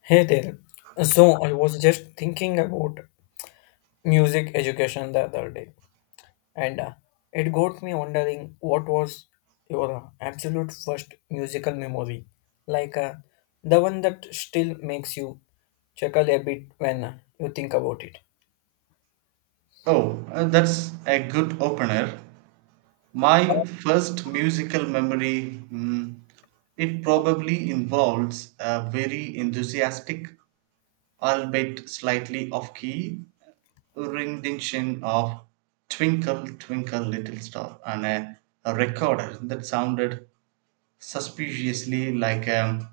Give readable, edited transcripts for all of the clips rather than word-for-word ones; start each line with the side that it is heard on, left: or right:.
left: Hey there. So I was just thinking about music education the other day, and it got me wondering what was your absolute first musical memory, like uh, the one that still makes you chuckle a bit when you think about it.
right: Oh, that's a good opener. My first musical memory, it probably involves a very enthusiastic, albeit slightly off key, rendition of Twinkle, Twinkle, Little Star on a recorder that sounded suspiciously like a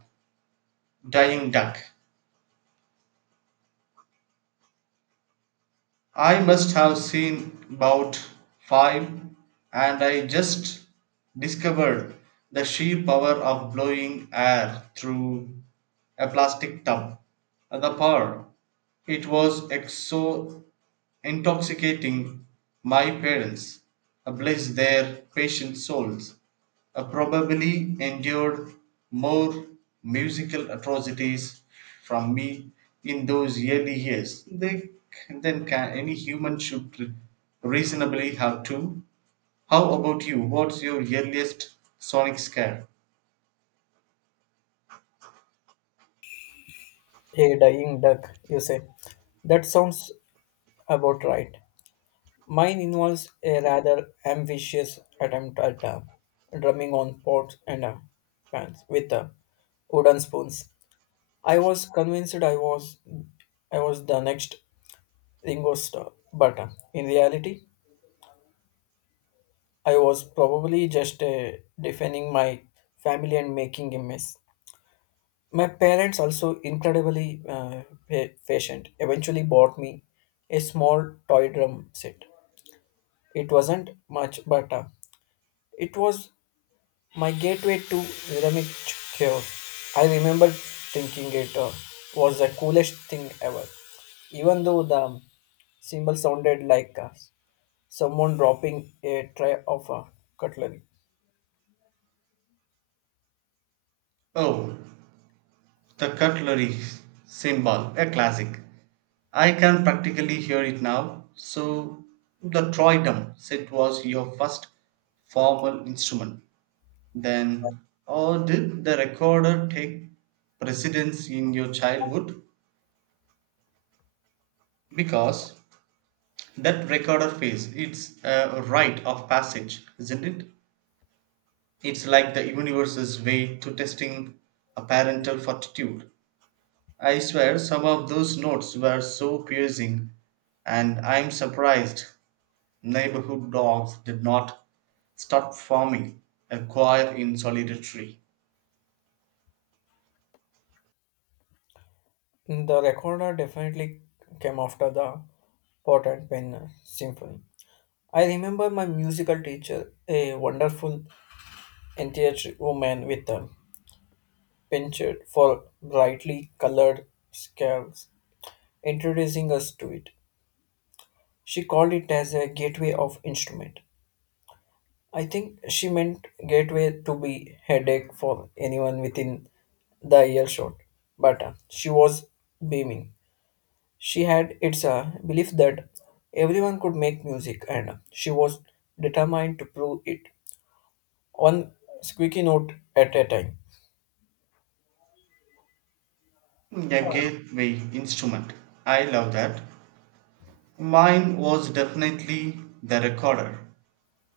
right: dying duck. I must have seen about five, and I just discovered the sheer power of blowing air through a plastic tub. The power, it was so intoxicating. My parents, bless their patient souls, probably endured more musical atrocities from me in those early years they, then can any human should reasonably have two. How about you? What's your earliest sonic scare?
left: A dying duck, you say. That sounds about right. Mine involves a rather ambitious attempt at drumming on pots and pans with wooden spoons. I was convinced I was the next Ringo Starr, but in reality, I was probably just defending my family and making a mess. My parents also incredibly patient. Eventually, bought me a small toy drum set. It wasn't much, but it was my gateway to rhythmic chaos. I remember thinking it was the coolest thing ever, even though the cymbal sounded like someone dropping a tray of cutlery.
right: Oh, the cutlery symbol, a classic. I can practically hear it now. So, the trident set was your first formal instrument. Then, or did the recorder take precedence in your childhood? Because that recorder phase, it's a rite of passage, isn't it? It's like the universe's way to testing a parental fortitude. I swear some of those notes were so piercing, and I'm surprised neighborhood dogs did not start forming a choir in solidarity.
left: The recorder definitely came after the pot and pen symphony. I remember my musical teacher, a wonderful enthusiastic woman with a penchant for brightly colored scales, introducing us to it. She called it as a gateway of instrument. I think she meant gateway to be headache for anyone within the earshot. But she was beaming. She had its belief that everyone could make music, and she was determined to prove it. One squeaky note at a time.
right: A gateway instrument. I love that. Mine was definitely the recorder.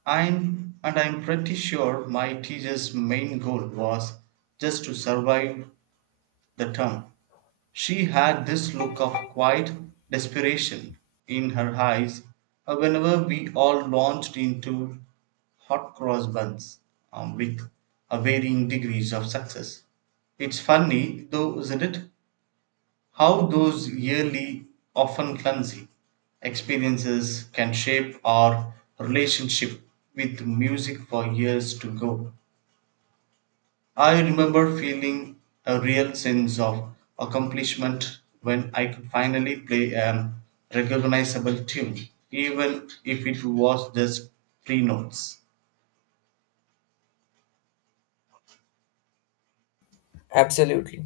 right: I'm pretty sure my teacher's main goal was just to survive the term. She had this look of quiet desperation in her eyes whenever we all launched into hot cross buns with varying degrees of success. It's funny, though, isn't it? How those yearly, often clumsy, experiences can shape our relationship with music for years to go. I remember feeling a real sense of accomplishment when I could finally play a recognizable tune, even if it was just three notes.
left: Absolutely.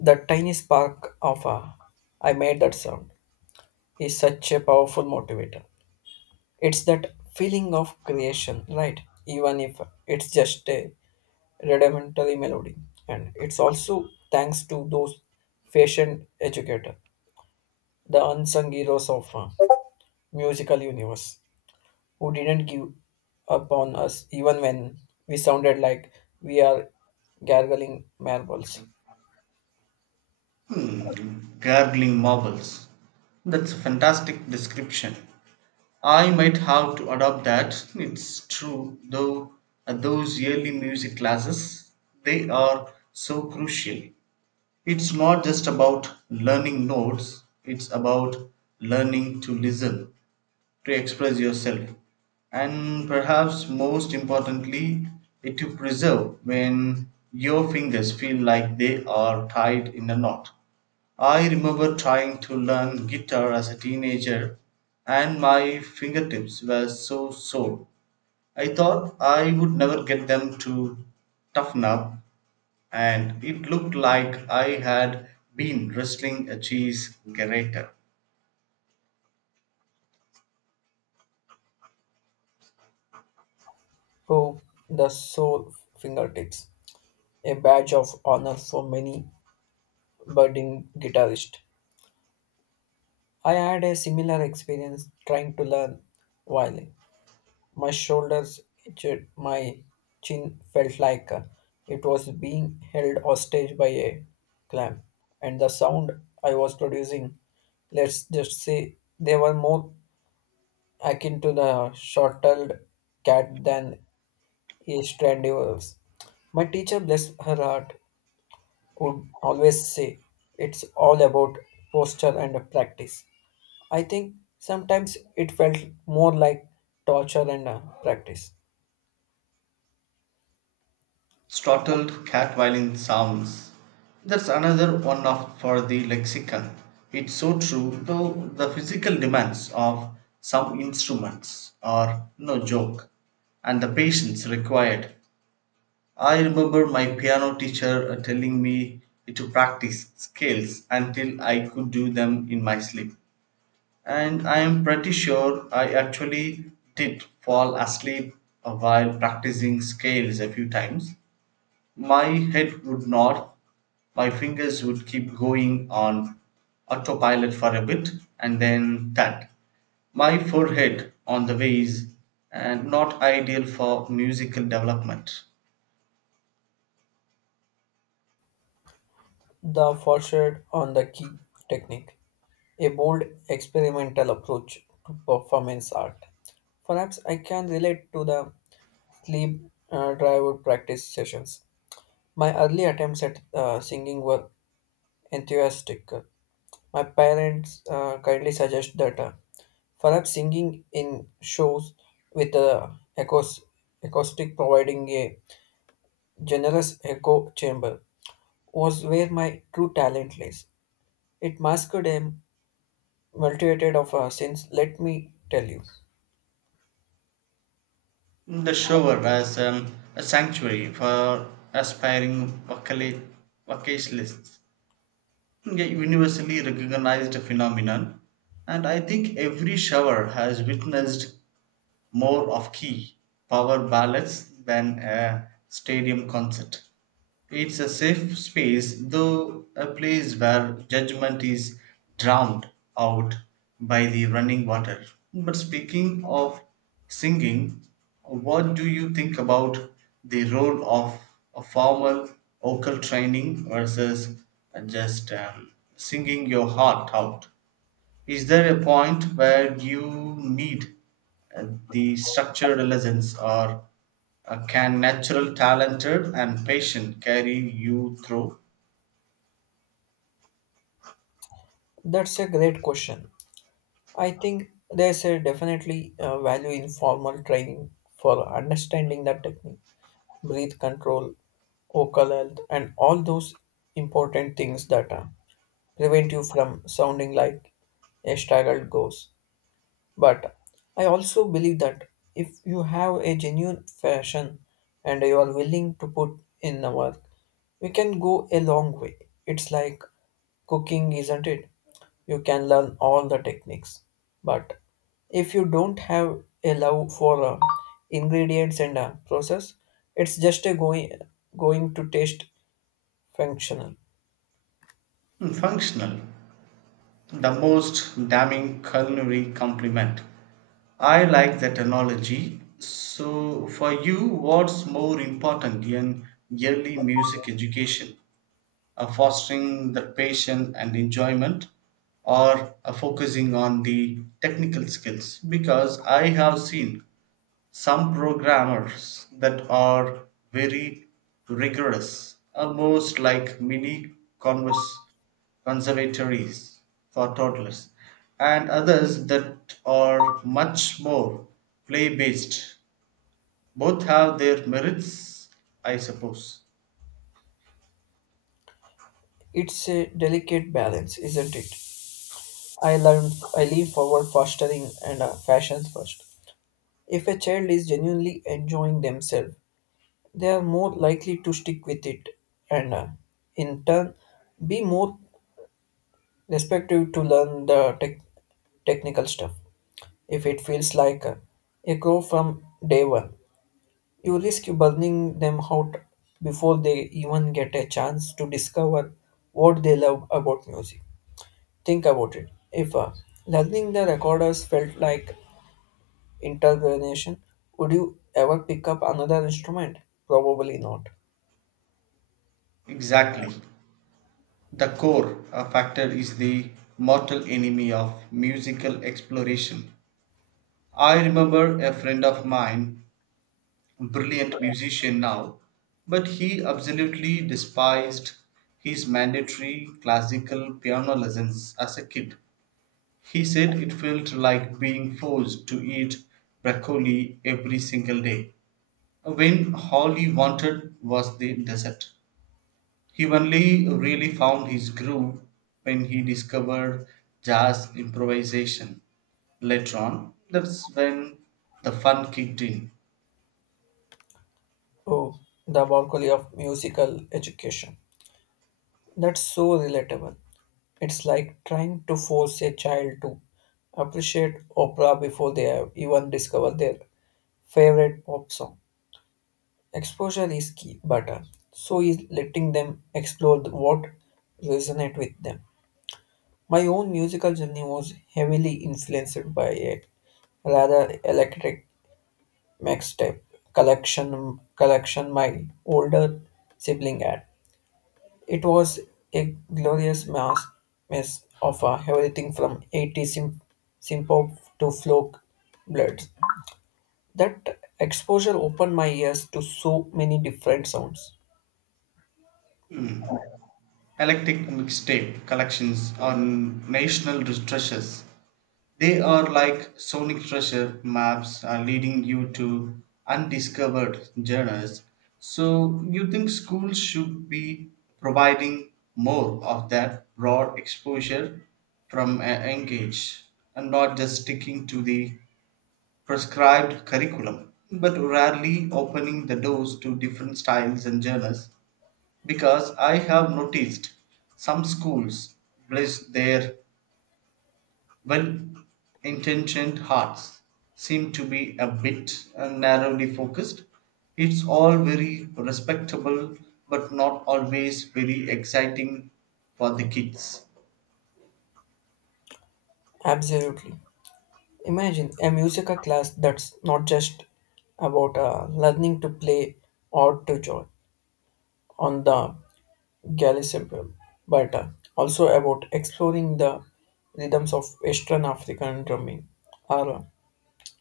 left: The tiny spark of a I made that sound is such a powerful motivator. It's that feeling of creation, right? Even if it's just a rudimentary melody. And it's also thanks to those patient educator, the unsung heroes of musical universe, who didn't give up on us even when we sounded like we are gargling marbles.
right: Hmm, gargling marbles. That's a fantastic description. I might have to adopt that. It's true, though, at those yearly music classes, they are so crucial. It's not just about learning notes, it's about learning to listen, to express yourself, and perhaps most importantly it to preserve when your fingers feel like they are tied in a knot. I remember trying to learn guitar as a teenager, and my fingertips were so sore I thought I would never get them to toughen up, and it looked like I had been wrestling a cheese grater.
left: Oh, the sole fingertips, a badge of honor for many budding guitarists. I had a similar experience trying to learn violin. My shoulders itched, my chin felt like it was being held hostage by a clamp, and the sound I was producing, let's just say, they were more akin to the short-tailed cat than a stranded. My teacher, bless her heart, would always say, "It's all about posture and practice." I think sometimes it felt more like torture and practice.
right: Startled cat violin sounds. That's another one of for the lexicon. It's so true, though the physical demands of some instruments are no joke, and the patience required. I remember my piano teacher telling me to practice scales until I could do them in my sleep. And I am pretty sure I actually did fall asleep while practicing scales a few times. My head would nod, my fingers would keep going on autopilot for a bit, and then tat. My forehead on the vase, and not ideal for musical development.
left: The foresight on the key technique, a bold experimental approach to performance art. Perhaps I can relate to the sleep driver practice sessions. My early attempts at singing were enthusiastic. My parents kindly suggest that perhaps singing in shows with acous- acoustic providing a generous echo chamber was where my true talent lies. It masked a multitude of sins, let me tell you.
right: The shower as a sanctuary for aspiring vocalists, a universally recognized phenomenon, and I think every shower has witnessed more of key power ballads than a stadium concert. It's a safe space, though a place where judgment is drowned out by the running water. But speaking of singing, what do you think about the role of a formal vocal training versus just singing your heart out? Is there a point where you need uh, the structured lessons, or can natural, talented, and patient carry you through?
left: That's a great question. I think there's a definitely value in formal training for understanding that technique, breath control, vocal health, and all those important things that prevent you from sounding like a straggled ghost. But I also believe that if you have a genuine passion and you are willing to put in the work, you can go a long way. It's like cooking, isn't it? You can learn all the techniques. But if you don't have a love for ingredients and process, it's just a going going to taste functional.
right: Hmm, functional, the most damning culinary compliment. I like that analogy. So, for you, what's more important in early music education? Fostering the passion and enjoyment, or focusing on the technical skills? Because I have seen some programmers that are very rigorous, almost like mini converse conservatories for toddlers, and others that are much more play based. Both have their merits, I suppose.
left: It's a delicate balance, isn't it? I learned I lean forward fostering and fashions first. If a child is genuinely enjoying themselves, they are more likely to stick with it and, in turn, be more respective to learn the technical stuff. If it feels like a grow from day one, you risk burning them out before they even get a chance to discover what they love about music. Think about it. If learning the recorders felt like interrogation. Would you ever pick up another instrument? Probably not.
right: Exactly. The core factor is the mortal enemy of musical exploration. I remember a friend of mine, brilliant musician now, but he absolutely despised his mandatory classical piano lessons as a kid. He said it felt like being forced to eat broccoli every single day, when all he wanted was the dessert. He only really found his groove when he discovered jazz improvisation. Later on, that's when the fun kicked in.
left: Oh, the broccoli of musical education. That's so relatable. It's like trying to force a child to appreciate opera before they have even discover their favorite pop song. Exposure is key, but so is letting them explore the- what resonate with them. My own musical journey was heavily influenced by a rather electric mixtape collection my older sibling had. It was a glorious mass mess of everything from eighty simpop to folk bloods. That exposure opened my ears to so many different sounds.
right: Eclectic mixtape collections are national treasures. They are like sonic treasure maps are leading you to undiscovered journals. So you think schools should be providing more of that broad exposure from a young age, and not just sticking to the prescribed curriculum, but rarely opening the doors to different styles and journals? Because I have noticed some schools, bless their well intentioned hearts, seem to be a bit narrowly focused. It's all very respectable, but not always very exciting for the kids.
left: Absolutely. Imagine a musical class that's not just about learning to play or to join on the Galley Simple, but also about exploring the rhythms of Western African drumming, or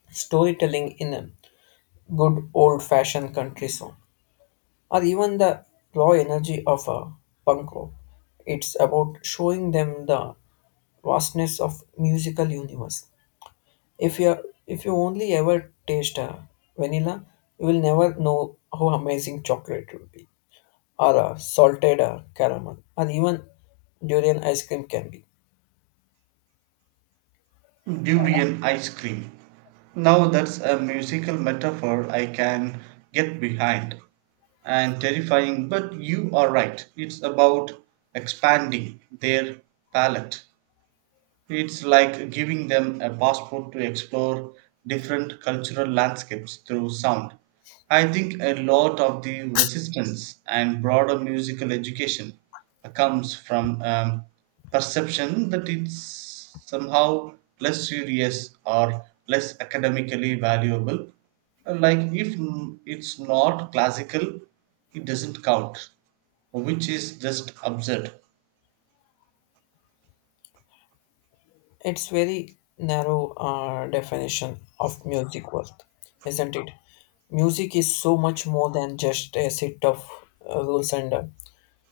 left: storytelling in a good old-fashioned country song, or even the raw energy of a punk rock. It's about showing them the vastness of musical universe. If you if you only ever taste vanilla, you will never know how amazing chocolate will be or salted caramel, or even durian ice cream can be.
right: Durian ice cream. Now that's a musical metaphor I can get behind, and terrifying, but you are right. It's about expanding their palate. It's like giving them a passport to explore different cultural landscapes through sound. I think a lot of the resistance and broader musical education comes from perception that it's somehow less serious or less academically valuable. Like if it's not classical, it doesn't count, which is just absurd.
left: It's very narrow definition of music worth, isn't it? Music is so much more than just a set of rules and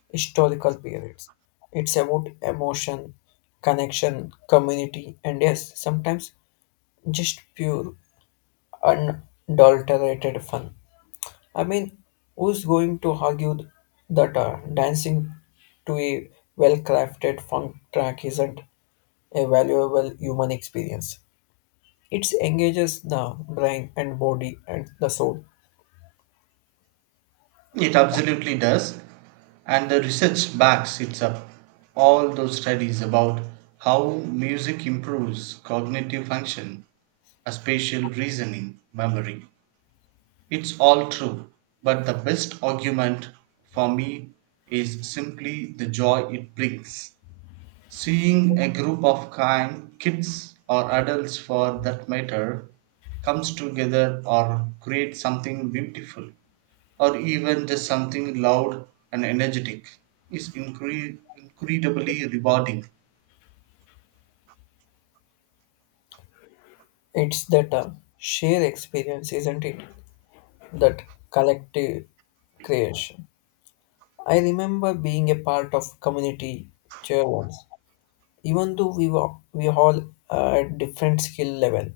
left: historical periods. It's about emotion, connection, community, and yes, sometimes just pure unadulterated fun. I mean, who's going to argue that dancing to a well crafted funk track isn't a valuable human experience? It engages the brain and body and the soul.
right: It absolutely does, and the research backs it up. All those studies about how music improves cognitive function, spatial reasoning, memory. It's all true, but the best argument for me is simply the joy it brings. Seeing a group of kind kids or adults for that matter comes together or create something beautiful or even just something loud and energetic is incredibly rewarding.
left: It's that shared experience, isn't it? That collective creation. I remember being a part of community cheer once, even though we all at different skill level.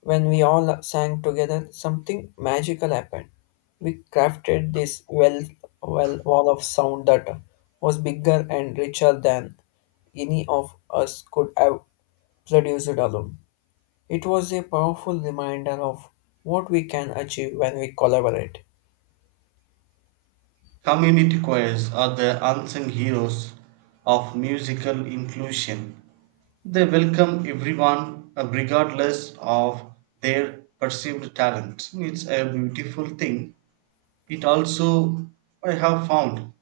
left: When we all sang together, something magical happened. We crafted this wall of sound that was bigger and richer than any of us could have produced alone. It was a powerful reminder of what we can achieve when we collaborate.
right: Community choirs are the unsung heroes of musical inclusion. They welcome everyone regardless of their perceived talent. It's a beautiful thing. It also, I have found,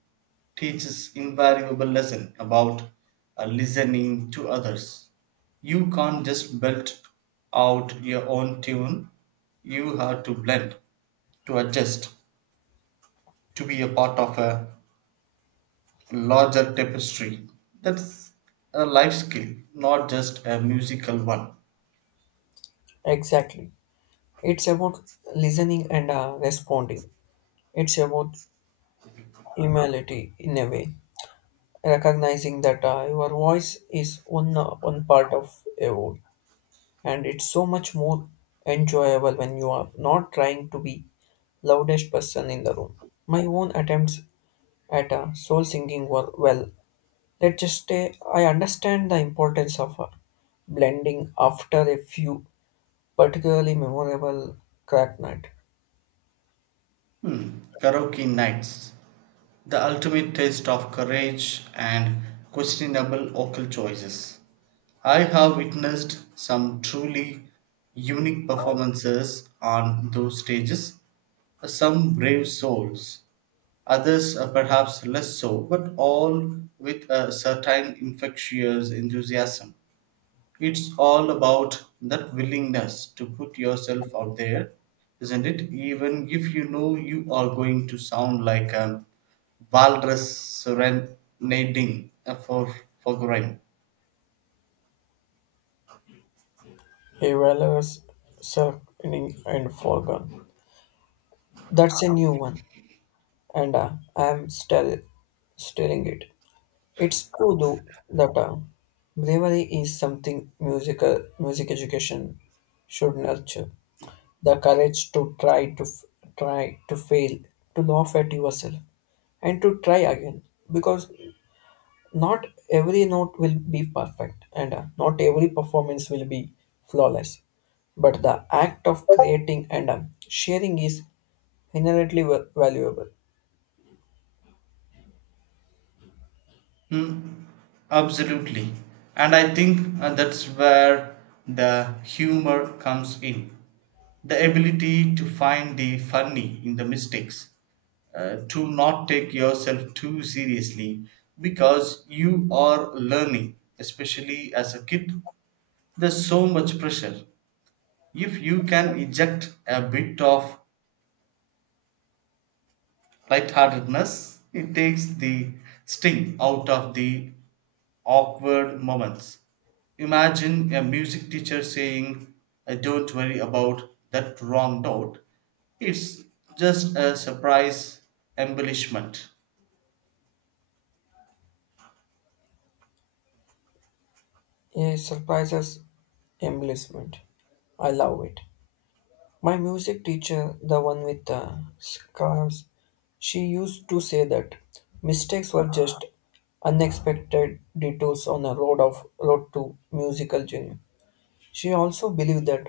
right: teaches invaluable lesson about listening to others. You can't just belt out your own tune. You have to blend, to adjust, to be a part of a larger tapestry. That's a life skill, not just a musical one.
left: Exactly. It's about listening and responding. It's about humility in a way, recognizing that your voice is one, one part of a whole. And it's so much more enjoyable when you are not trying to be loudest person in the room. My own attempts at a soul singing were, well, let's just say I understand the importance of a blending after a few particularly memorable crack night.
right: Karaoke nights, the ultimate test of courage and questionable vocal choices. I have witnessed some truly unique performances on those stages. Some brave souls, others are perhaps less so, but all with a certain infectious enthusiasm. It's all about that willingness to put yourself out there, isn't it? Even if you know you are going to sound like a walrus serenading a for grime.
left: A valorous circling and foregone, that's a new one, and I'm still stirring it. It's true though that bravery is something music education should nurture. The courage to try to try to fail, to laugh at yourself, and to try again. Because not every note will be perfect, and not every performance will be flawless. But the act of creating and sharing is inherently valuable.
right: Absolutely. And I think that's where the humor comes in. The ability to find the funny in the mistakes, to not take yourself too seriously, because you are learning, especially as a kid. There's so much pressure. If you can eject a bit of lightheartedness, it takes the sting out of the awkward moments. Imagine a music teacher saying, "Don't worry about that wrong note, it's just a surprise embellishment."
left: It surprises embellishment. I love it. My music teacher, the one with the scars, she used to say that mistakes were just unexpected detours on a road to musical genius. She also believed that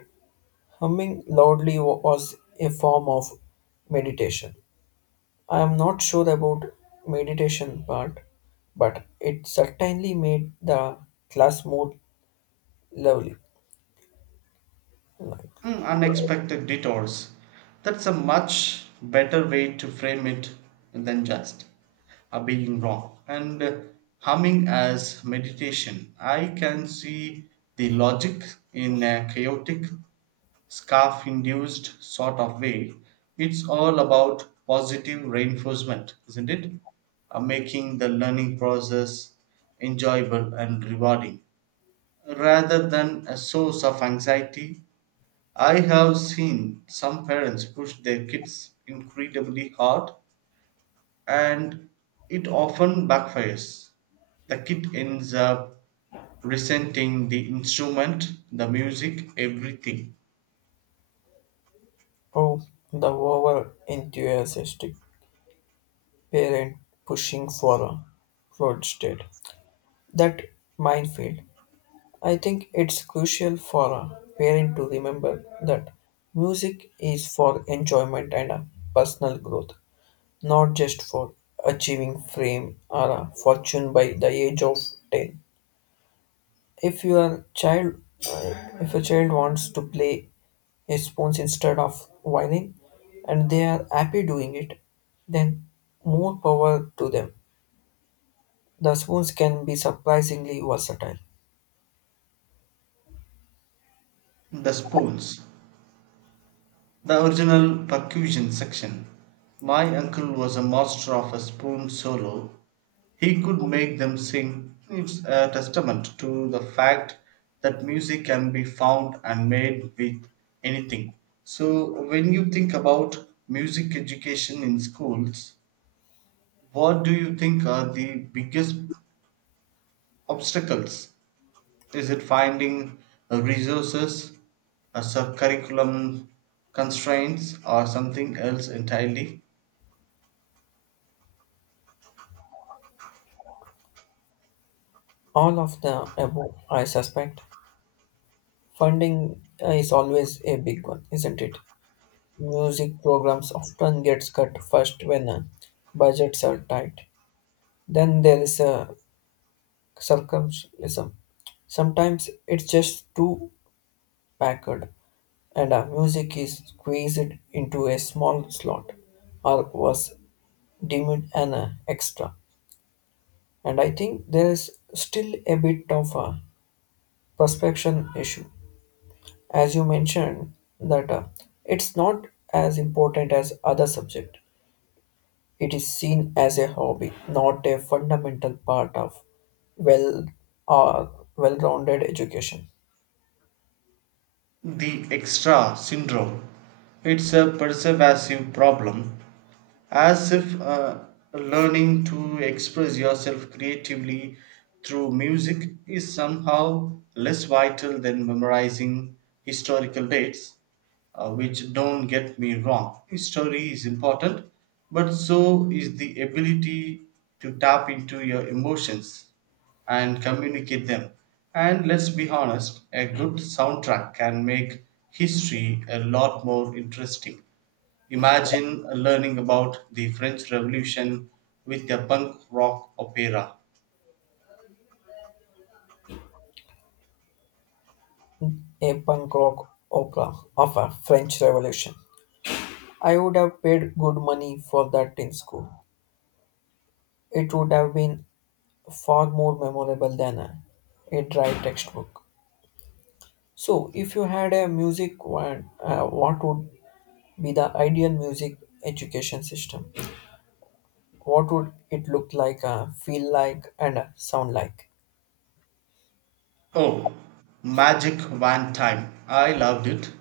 left: humming loudly was a form of meditation. I am not sure about meditation part, but it certainly made the class more lovely. Like,
right: Mm, unexpected detours. That's a much better way to frame it than just being wrong. And humming as meditation, I can see the logic in a chaotic, scarf induced sort of way. It's all about positive reinforcement, isn't it? Making the learning process enjoyable and rewarding rather than a source of anxiety. I have seen some parents push their kids incredibly hard, and it often backfires. The kid ends up resenting the instrument, the music, everything.
left: oh, the over enthusiastic parent pushing for a roadstead. That minefield. I think it's crucial for a parent to remember that music is for enjoyment and a personal growth, not just for achieving fame or a fortune by the age of 10. If your child uh, if a child wants to play a spoons instead of violin and they are happy doing it, then more power to them. The spoons can be surprisingly versatile.
right: The spoons, the original percussion section. My uncle was a master of a spoon solo. He could make them sing. It's a testament to the fact that music can be found and made with anything. So, when you think about music education in schools, what do you think are the biggest obstacles? Is it finding resources, a curriculum constraints, or something else entirely?
left: All of the above, I suspect. Funding is always a big one, isn't it? Music programs often gets cut first when budgets are tight. Then there is a circumcision. Sometimes it's just too packed, and music is squeezed into a small slot, or was deemed an extra. And I think there is still a bit of a prospection issue as you mentioned that it's not as important as other subject. It is seen as a hobby, not a fundamental part of well uh, well-rounded education.
right: The extra syndrome. It's a pervasive problem, as if learning to express yourself creatively through music is somehow less vital than memorizing historical dates. Which don't get me wrong, history is important, but so is the ability to tap into your emotions and communicate them. And let's be honest, a good soundtrack can make history a lot more interesting. Imagine learning about the French Revolution with a punk rock opera.
left: A punk rock opera of a French revolution, I would have paid good money for that in school. It would have been far more memorable than a dry textbook. So if you had a music one, what would be the ideal music education system? What would it look like, feel like, and sound like?
right: Oh, Magic Van Time. I loved it.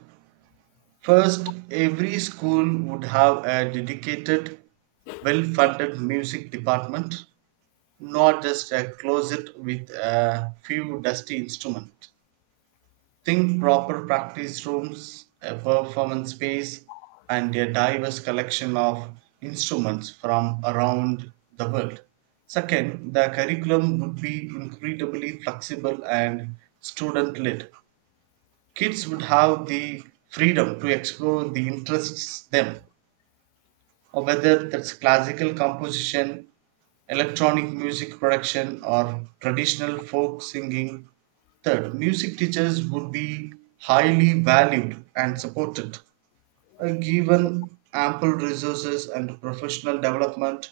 right: First, every school would have a dedicated, well funded music department, not just a closet with a few dusty instruments. Think proper practice rooms, a performance space, and a diverse collection of instruments from around the world. Second, the curriculum would be incredibly flexible and student led. Kids would have the freedom to explore the interests them, or whether that's classical composition, electronic music production, or traditional folk singing. Third, music teachers would be highly valued and supported, given ample resources and professional development.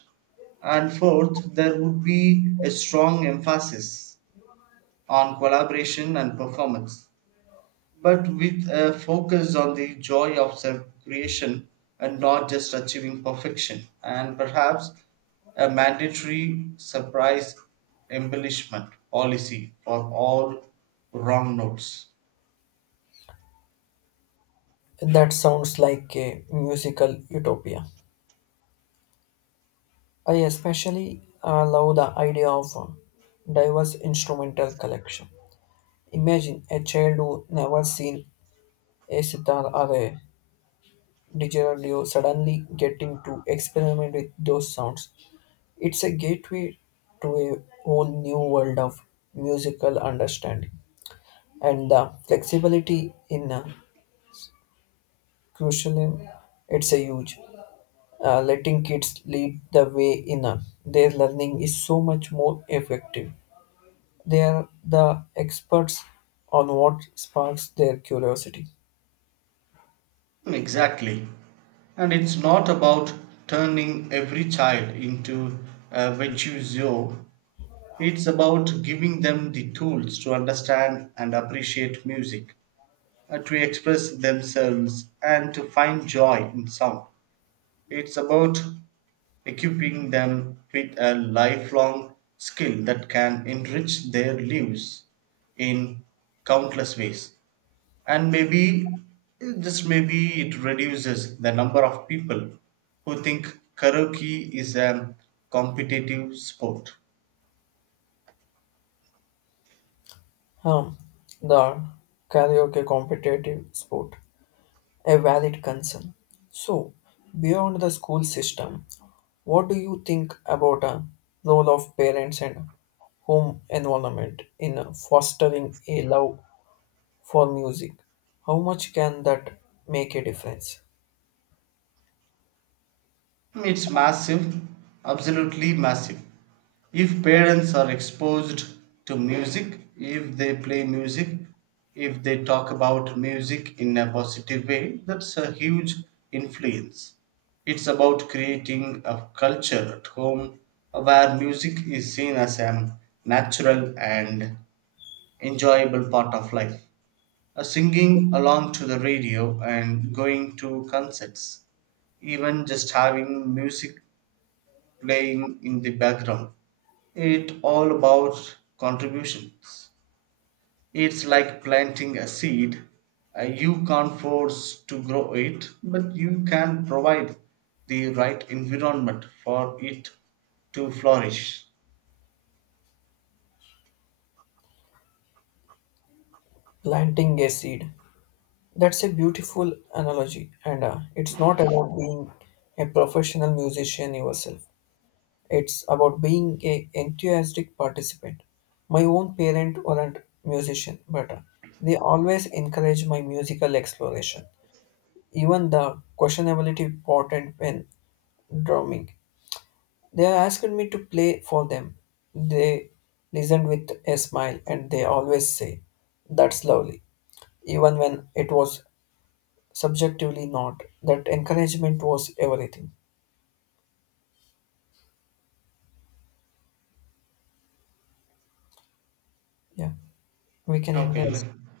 right: And fourth, there would be a strong emphasis on collaboration and performance, but with a focus on the joy of self creation and not just achieving perfection, and perhaps a mandatory surprise embellishment policy for all wrong notes.
left: That sounds like a musical utopia. I especially love the idea of a diverse instrumental collection. Imagine a child who never seen a sitar or a didgeridoo suddenly getting to experiment with those sounds. It's a gateway to a whole new world of musical understanding, and the flexibility in crucial. It's a huge. Letting kids lead the way in their learning is so much more effective. They are the experts on what sparks their curiosity.
right: Hmm, exactly. And it's not about turning every child into a virtuoso, it's about giving them the tools to understand and appreciate music, to express themselves and to find joy in sound. It's about equipping them with a lifelong skill that can enrich their lives in countless ways. And maybe, just maybe, it reduces the number of people who think karaoke is a competitive sport.
left: Um, the karaoke competitive sport, a valid concern. So, beyond the school system, what do you think about a role of parents and home environment in fostering a love for music? How much can that make a difference?
right: It's massive, absolutely massive. If parents are exposed to music, if they play music, if they talk about music in a positive way, that's a huge influence. It's about creating a culture at home where music is seen as a natural and enjoyable part of life. Singing along to the radio and going to concerts, even just having music playing in the background. It's all about contributions. It's like planting a seed. You can't force to grow it, but you can provide the right environment for it to flourish.
left: Planting a seed. That's a beautiful analogy, and it's not about being a professional musician yourself. It's about being a enthusiastic participant. My own parents weren't musician, but they always encouraged my musical exploration. Even the questionability pot and pen drumming. They asked me to play for them. They listened with a smile and they always say, that's lovely, even when it was subjectively, not. That encouragement was everything. Yeah, we can end
right: Okay.
left: this.
right: let-